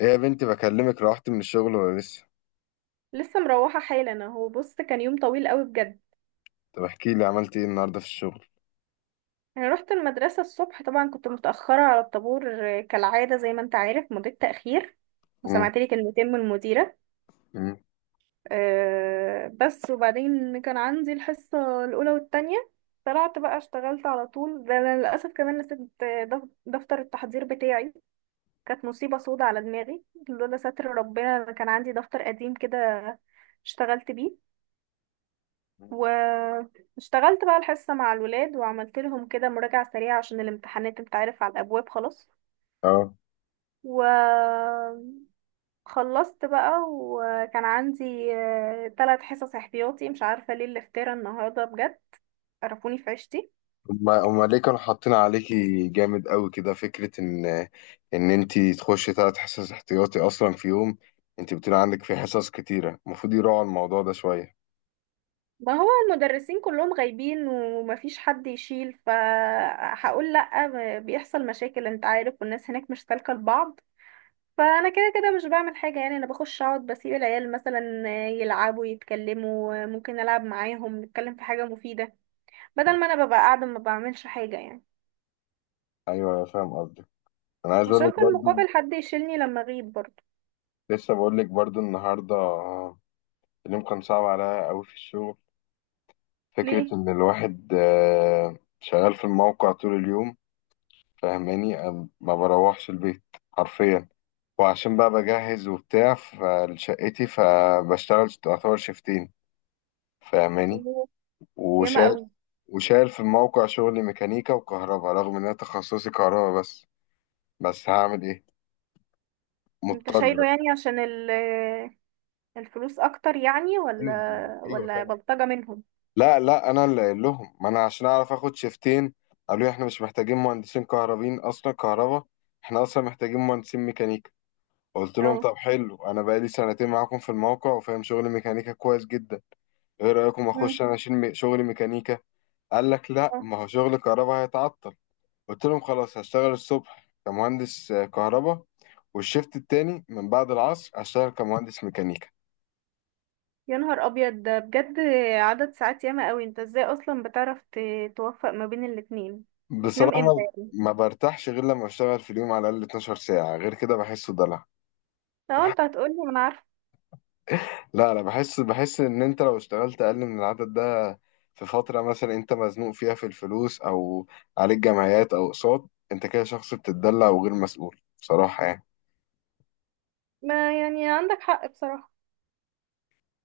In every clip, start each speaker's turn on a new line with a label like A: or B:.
A: ايه يا بنتي، بكلمك، روحت من الشغل ولا لسه؟
B: لسه مروحة حالا، اهو بص، كان يوم طويل قوي بجد.
A: طب احكي لي، عملت ايه النهارده في الشغل؟
B: انا رحت المدرسة الصبح، طبعا كنت متأخرة على الطابور، كالعادة زي ما انت عارف، مضيت تأخير
A: امم
B: وسمعت لي كلمتين من المديرة.
A: امم
B: أه بس، وبعدين كان عندي الحصة الأولى والتانية. طلعت بقى، اشتغلت على طول. ده أنا للأسف كمان نسيت دفتر التحضير بتاعي. كانت مصيبة سودة على دماغي، لولا ستر ربنا. أنا كان عندي دفتر قديم كده اشتغلت بيه. واشتغلت بقى الحصة مع الولاد، وعملت لهم كده مراجعة سريعة عشان الامتحانات، انت عارف، على الأبواب خلاص.
A: اه.
B: وخلصت بقى، وكان عندي 3 حصص احتياطي. مش عارفة ليه الافتراء النهاردة بجد، قرفوني في عيشتي.
A: هما ليه كانوا حاطين عليكي جامد قوي كده، فكره ان انتي تخشي 3 حصص احتياطي اصلا في يوم؟ انتي بتقولي عندك في حصص كتيره، المفروض يراعوا الموضوع ده شويه.
B: ما هو المدرسين كلهم غايبين ومفيش حد يشيل، فهقول لأ بيحصل مشاكل، انت عارف، والناس هناك مش سالكة لبعض. فانا كده كده مش بعمل حاجه يعني، انا بخش اقعد بسيب العيال مثلا يلعبوا يتكلموا، ممكن العب معاهم نتكلم في حاجه مفيده، بدل ما انا ببقى قاعده ما بعملش حاجه يعني.
A: ايوه، أنا فاهم قصدك. انا عايز اقول
B: عشان
A: لك
B: في
A: برضو،
B: المقابل حد يشيلني لما اغيب برضه.
A: لسه بقول لك برضو النهارده، اليوم كان صعب عليا قوي في الشغل، فكره
B: ليه؟
A: ان الواحد شغال في الموقع طول اليوم. فاهماني؟ ما بروحش البيت، حرفيا. وعشان بقى بجهز وبتاع فلشقتي، فبشتغل تعتبر شيفتين. فاهماني؟
B: الله! ياما
A: وشايل
B: قوي.
A: وشايل في الموقع، شغلي ميكانيكا وكهرباء، رغم ان انا تخصصي كهرباء، بس هعمل ايه؟
B: انت
A: مضطر
B: شايله
A: بقى.
B: يعني عشان الفلوس اكتر يعني،
A: ايوه،
B: ولا
A: أيوة
B: ولا
A: طبعا.
B: بلطجه منهم؟
A: لا لا، انا اللي قايل لهم، ما انا عشان اعرف اخد شيفتين. قالوا لي احنا مش محتاجين مهندسين كهربين اصلا، كهرباء، احنا اصلا محتاجين مهندسين ميكانيكا. قلت لهم
B: اه.
A: طب حلو، انا بقالي سنتين معاكم في الموقع وفاهم شغل ميكانيكا كويس جدا. ايه رايكم
B: مم.
A: اخش انا اشيل شغل ميكانيكا؟ قال لك لا،
B: آه.
A: ما هو شغل كهرباء هيتعطل. قلت لهم خلاص، هشتغل الصبح كمهندس كهرباء، والشيفت التاني من بعد العصر هشتغل كمهندس ميكانيكا.
B: يا نهار ابيض ده بجد! عدد ساعات ياما قوي، انت ازاي اصلا بتعرف توفق ما بين الاتنين؟ بتنام
A: بصراحة،
B: امتى؟
A: ما برتاحش غير لما اشتغل في اليوم على الاقل 12 ساعة، غير كده بحسه دلع.
B: لو انت هتقولي ما انا عارفه.
A: لا لا، بحس ان انت لو اشتغلت اقل من العدد ده في فترة مثلا انت مزنوق فيها في الفلوس، او عليك جمعيات او اقساط، انت كده شخص بتتدلع وغير مسؤول بصراحة يعني.
B: ما يعني عندك حق بصراحة.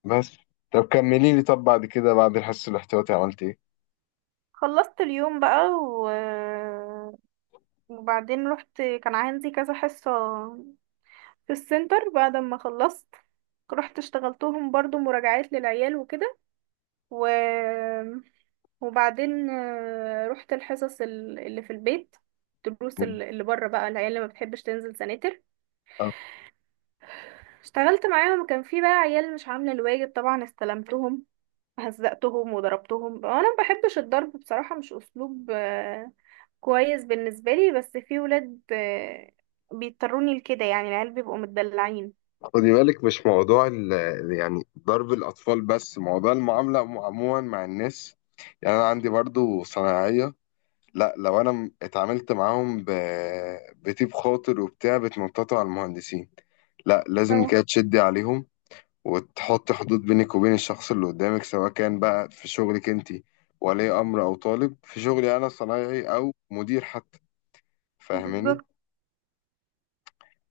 A: بس، طب كملي لي، طب بعد كده بعد الحس الاحتياطي عملت ايه؟
B: خلصت اليوم بقى، وبعدين رحت كان عندي كذا حصة في السنتر. بعد ما خلصت رحت اشتغلتهم برضو مراجعات للعيال وكده. و... وبعدين رحت الحصص اللي في البيت، الدروس
A: مم.
B: اللي بره بقى، العيال اللي ما بتحبش تنزل سناتر.
A: آه،
B: اشتغلت معاهم، كان في بقى عيال مش عاملة الواجب طبعا، استلمتهم، هزقتهم وضربتهم. انا ما بحبش الضرب بصراحة، مش اسلوب كويس بالنسبة لي، بس في ولاد بيضطروني لكده، يعني العيال بيبقوا متدلعين.
A: خدي بالك، مش موضوع يعني ضرب الأطفال، بس موضوع المعاملة عموما مع الناس. يعني أنا عندي برضو صنايعية، لا لو أنا اتعاملت معاهم بطيب خاطر وبتاع، بتنططوا على المهندسين. لا، لازم
B: اه.
A: كده تشدي عليهم وتحط حدود بينك وبين الشخص اللي قدامك، سواء كان بقى في شغلك انت ولي امر او طالب، في شغلي انا صنايعي او مدير حتى. فاهماني؟
B: بالظبط.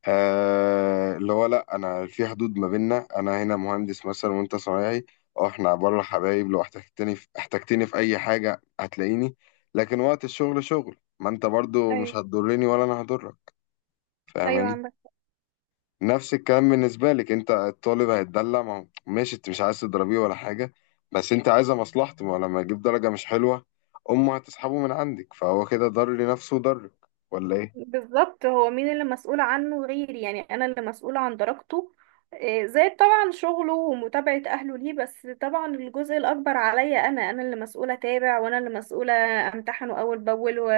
A: آه، اللي هو لا، انا في حدود ما بيننا، انا هنا مهندس مثلا وانت صنايعي، اه احنا بره حبايب، لو احتجتني في اي حاجه هتلاقيني، لكن وقت الشغل شغل، ما انت برضو مش
B: ايوه.
A: هتضرني ولا انا هضرك.
B: ايوه
A: فاهماني؟
B: عندك.
A: نفس الكلام بالنسبة لك، انت الطالب هيتدلع، ما هو- ماشي انت مش عايز تضربيه ولا حاجة، بس انت عايزة مصلحته، ما هو لما يجيب درجة مش حلوة امه هتسحبه من عندك، فهو كده ضر لنفسه وضرك، ولا ايه؟
B: بالظبط، هو مين اللي مسؤول عنه غيري يعني؟ انا اللي مسؤولة عن درجته، زائد طبعا شغله ومتابعة اهله ليه، بس طبعا الجزء الاكبر عليا، انا اللي مسؤولة اتابع، وانا اللي مسؤولة امتحنه اول باول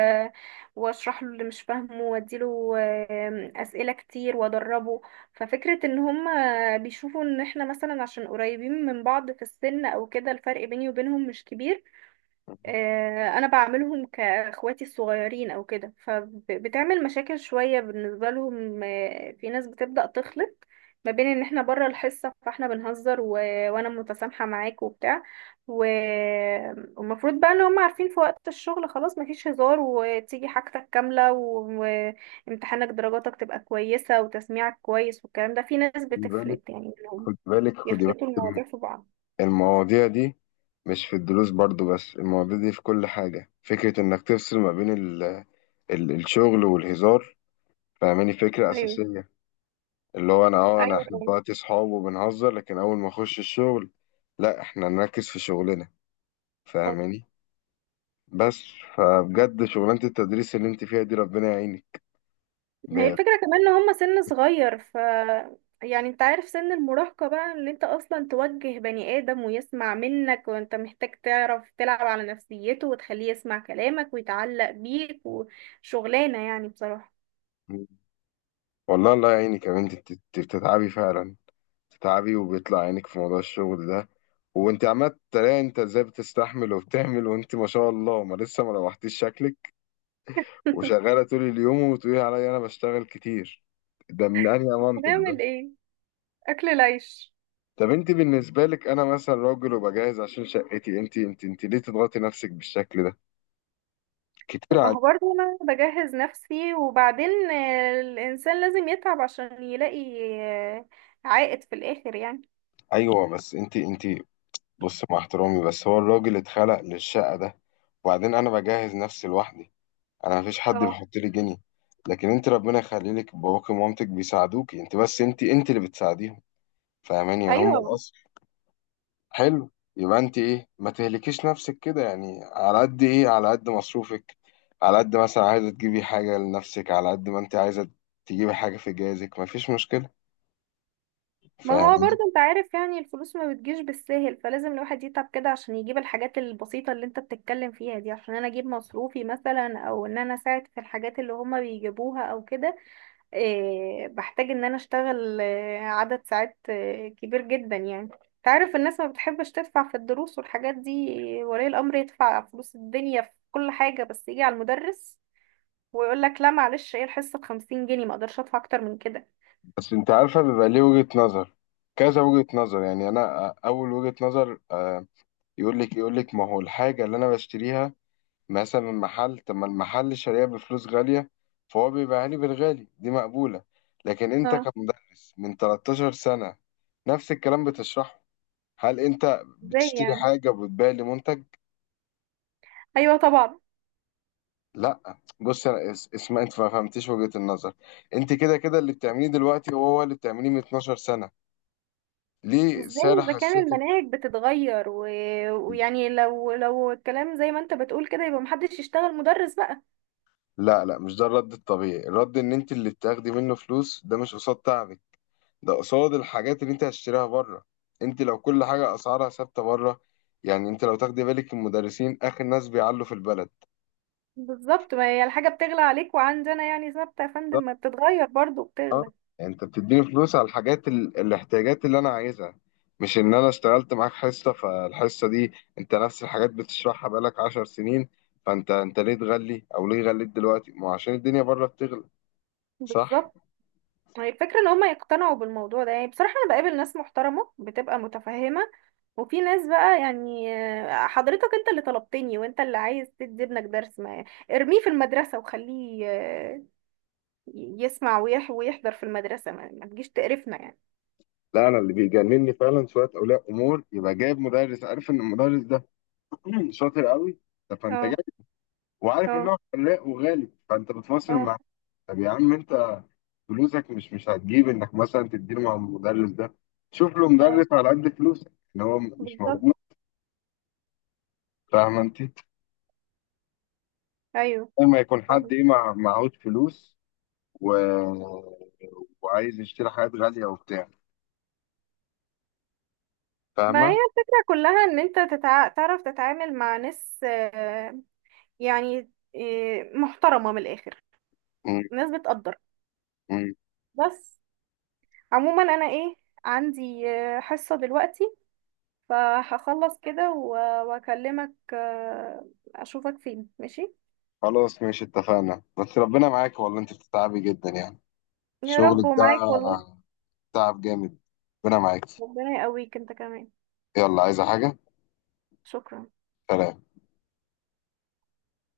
B: واشرح له اللي مش فاهمه، واديله اسئلة كتير وادربه. ففكرة ان هم بيشوفوا ان احنا، مثلا عشان قريبين من بعض في السن او كده، الفرق بيني وبينهم مش كبير. انا بعملهم كاخواتي الصغيرين او كده، فبتعمل مشاكل شوية بالنسبة لهم. في ناس بتبدأ تخلط ما بين ان احنا بره الحصة فاحنا بنهزر، وانا متسامحة معاك وبتاع، و... والمفروض بقى ان هم عارفين في وقت الشغل خلاص مفيش هزار، وتيجي حاجتك كاملة وامتحانك درجاتك تبقى كويسة وتسميعك كويس، والكلام ده في ناس
A: خدي بالك،
B: بتفلت يعني انهم
A: خدي بالك، خدي بالك،
B: يخلطوا المواضيع في بعض.
A: المواضيع دي مش في الدروس برضو بس، المواضيع دي في كل حاجة، فكرة انك تفصل ما بين ال ال الشغل والهزار. فاهماني؟ فكرة
B: ايوه.
A: أساسية، اللي هو، انا اه انا احنا
B: ايوه.
A: دلوقتي صحاب وبنهزر، لكن اول ما اخش الشغل لا احنا نركز في شغلنا.
B: طبعاً.
A: فاهماني؟ بس. فبجد شغلانة التدريس اللي انت فيها دي، ربنا يعينك.
B: هي
A: ب...
B: الفكرة كمان ان هما سن صغير، ف يعني انت عارف، سن المراهقة بقى، ان انت اصلا توجه بني ادم ويسمع منك، وانت محتاج تعرف تلعب على نفسيته وتخليه يسمع كلامك ويتعلق بيك، وشغلانة يعني بصراحة.
A: والله، الله يعينك يا بنتي، بتتعبي فعلا. بتتعبي وبيطلع عينك في موضوع الشغل ده، وانت عمال تلاقي، انت ازاي بتستحمل وبتعمل؟ وانت ما شاء الله، ما لسه ما روحتيش شكلك وشغالة طول اليوم، وتقولي عليا انا بشتغل كتير، ده من انهي منطق ده؟
B: هنعمل ايه؟ اكل العيش.
A: طب انت بالنسبة لك، انا مثلا راجل وبجهز عشان شقتي، انت ليه تضغطي نفسك بالشكل ده؟ كتير
B: طب ما
A: عليك.
B: هو برضه انا بجهز نفسي، وبعدين الانسان لازم يتعب عشان يلاقي آه، عائد في الاخر يعني.
A: ايوه، بس انت، بص، مع احترامي، بس هو الراجل اتخلق للشقة ده، وبعدين أنا بجهز نفسي لوحدي، أنا مفيش حد
B: اه.
A: بيحط لي جنيه، لكن أنت ربنا يخليلك باباك ومامتك بيساعدوك أنت، بس أنت اللي بتساعديهم، فاهماني؟ يعني هم
B: ايوه.
A: الأصل. حلو، يبقى أنت إيه؟ ما تهلكيش نفسك كده يعني، على قد إيه، على قد مصروفك، على قد مثلا عايزة تجيبي حاجة لنفسك، على قد ما أنت عايزة تجيبي حاجة في جهازك، مفيش مشكلة.
B: ما هو
A: فاهماني؟
B: برضه انت عارف يعني، الفلوس ما بتجيش بالساهل، فلازم الواحد يتعب كده عشان يجيب الحاجات البسيطة اللي انت بتتكلم فيها دي، عشان انا اجيب مصروفي مثلا، او ان انا اساعد في الحاجات اللي هما بيجيبوها او كده. إيه، بحتاج ان انا اشتغل عدد ساعات كبير جدا يعني، انت عارف الناس ما بتحبش تدفع في الدروس والحاجات دي، ولي الامر يدفع فلوس الدنيا في كل حاجة، بس يجي على المدرس ويقول لك لا معلش، ايه الحصة بـ50 جنيه؟ ما اقدرش ادفع اكتر من كده.
A: بس انت عارفه بيبقى ليه وجهه نظر، كذا وجهه نظر. يعني انا، اول وجهه نظر، يقول لك ما هو الحاجه اللي انا بشتريها مثلا من محل، طب ما المحل شاريها بفلوس غاليه فهو بيبيعها لي بالغالي، دي مقبوله. لكن انت
B: اه.
A: كمدرس من 13 سنه نفس الكلام بتشرحه، هل انت
B: ازاي
A: بتشتري
B: يعني؟
A: حاجه وبتبيع لي منتج؟
B: ايوه طبعا.
A: لا بص، انا اسمع، انت ما فهمتيش وجهه النظر، انت كده كده اللي بتعمليه دلوقتي هو هو اللي بتعمليه من 12 سنه، ليه
B: ازاي
A: سعر
B: اذا كان
A: حسيت؟
B: المناهج بتتغير ويعني، لو الكلام زي ما انت بتقول كده، يبقى محدش يشتغل مدرس بقى.
A: لا لا، مش ده الرد الطبيعي. الرد ان انت اللي بتاخدي منه فلوس، ده مش قصاد تعبك، ده قصاد الحاجات اللي انت هتشتريها بره. انت لو كل حاجة اسعارها ثابتة بره، يعني انت لو تاخدي بالك المدرسين اخر ناس بيعلوا في البلد.
B: بالظبط. ما هي الحاجة بتغلى عليك، وعندنا يعني ثابتة يا فندم؟
A: بالظبط.
B: ما بتتغير برضو،
A: اه،
B: بتغلى.
A: يعني انت بتديني فلوس على الحاجات، الاحتياجات اللي انا عايزها، مش ان انا اشتغلت معاك حصة فالحصة دي، انت نفس الحاجات بتشرحها بقالك 10 سنين، فانت ليه تغلي او ليه غليت دلوقتي؟ ما هو عشان الدنيا بره بتغلى. صح.
B: بالظبط. هي الفكرة ان هما يقتنعوا بالموضوع ده، يعني بصراحة انا بقابل ناس محترمة بتبقى متفهمة، وفي ناس بقى يعني حضرتك انت اللي طلبتني وانت اللي عايز تدي ابنك درس، ما ارميه في المدرسة وخليه يسمع ويحضر في المدرسة، ما تجيش تقرفنا يعني.
A: لا، انا اللي بيجنني فعلا شويه اولياء امور، يبقى جايب مدرس عارف ان المدرس ده شاطر قوي. طب فانت
B: اه.
A: جاي وعارف ان
B: اه.
A: هو فلاق وغالي، فانت بتفاصل
B: اه.
A: معاه. طب يا عم انت، فلوسك مش هتجيب انك مثلا تديله مع المدرس ده، شوف له
B: اه.
A: مدرس على قد فلوسك ان هو مش موجود.
B: بالظبط.
A: فاهم انت؟
B: ايوه.
A: لما يكون حد
B: فاهمة.
A: ايه، معهوش فلوس، و... وعايز يشتري حاجات غاليه وبتاع.
B: ما
A: فاهمه؟
B: هي الفكرة كلها ان انت تعرف تتعامل مع ناس، يعني محترمة من الاخر،
A: م-
B: ناس بتقدر
A: م.
B: بس. عموما انا ايه، عندي حصة دلوقتي، فهخلص كده واكلمك اشوفك فين ماشي.
A: خلاص ماشي، اتفقنا. بس ربنا معاك والله، انت بتتعبي جدا يعني،
B: يا رب
A: شغلك ده
B: ومعاك والله.
A: تعب جامد. ربنا معاكي.
B: ربنا يقويك انت كمان.
A: يلا، عايزة حاجة؟
B: شكرا.
A: سلام.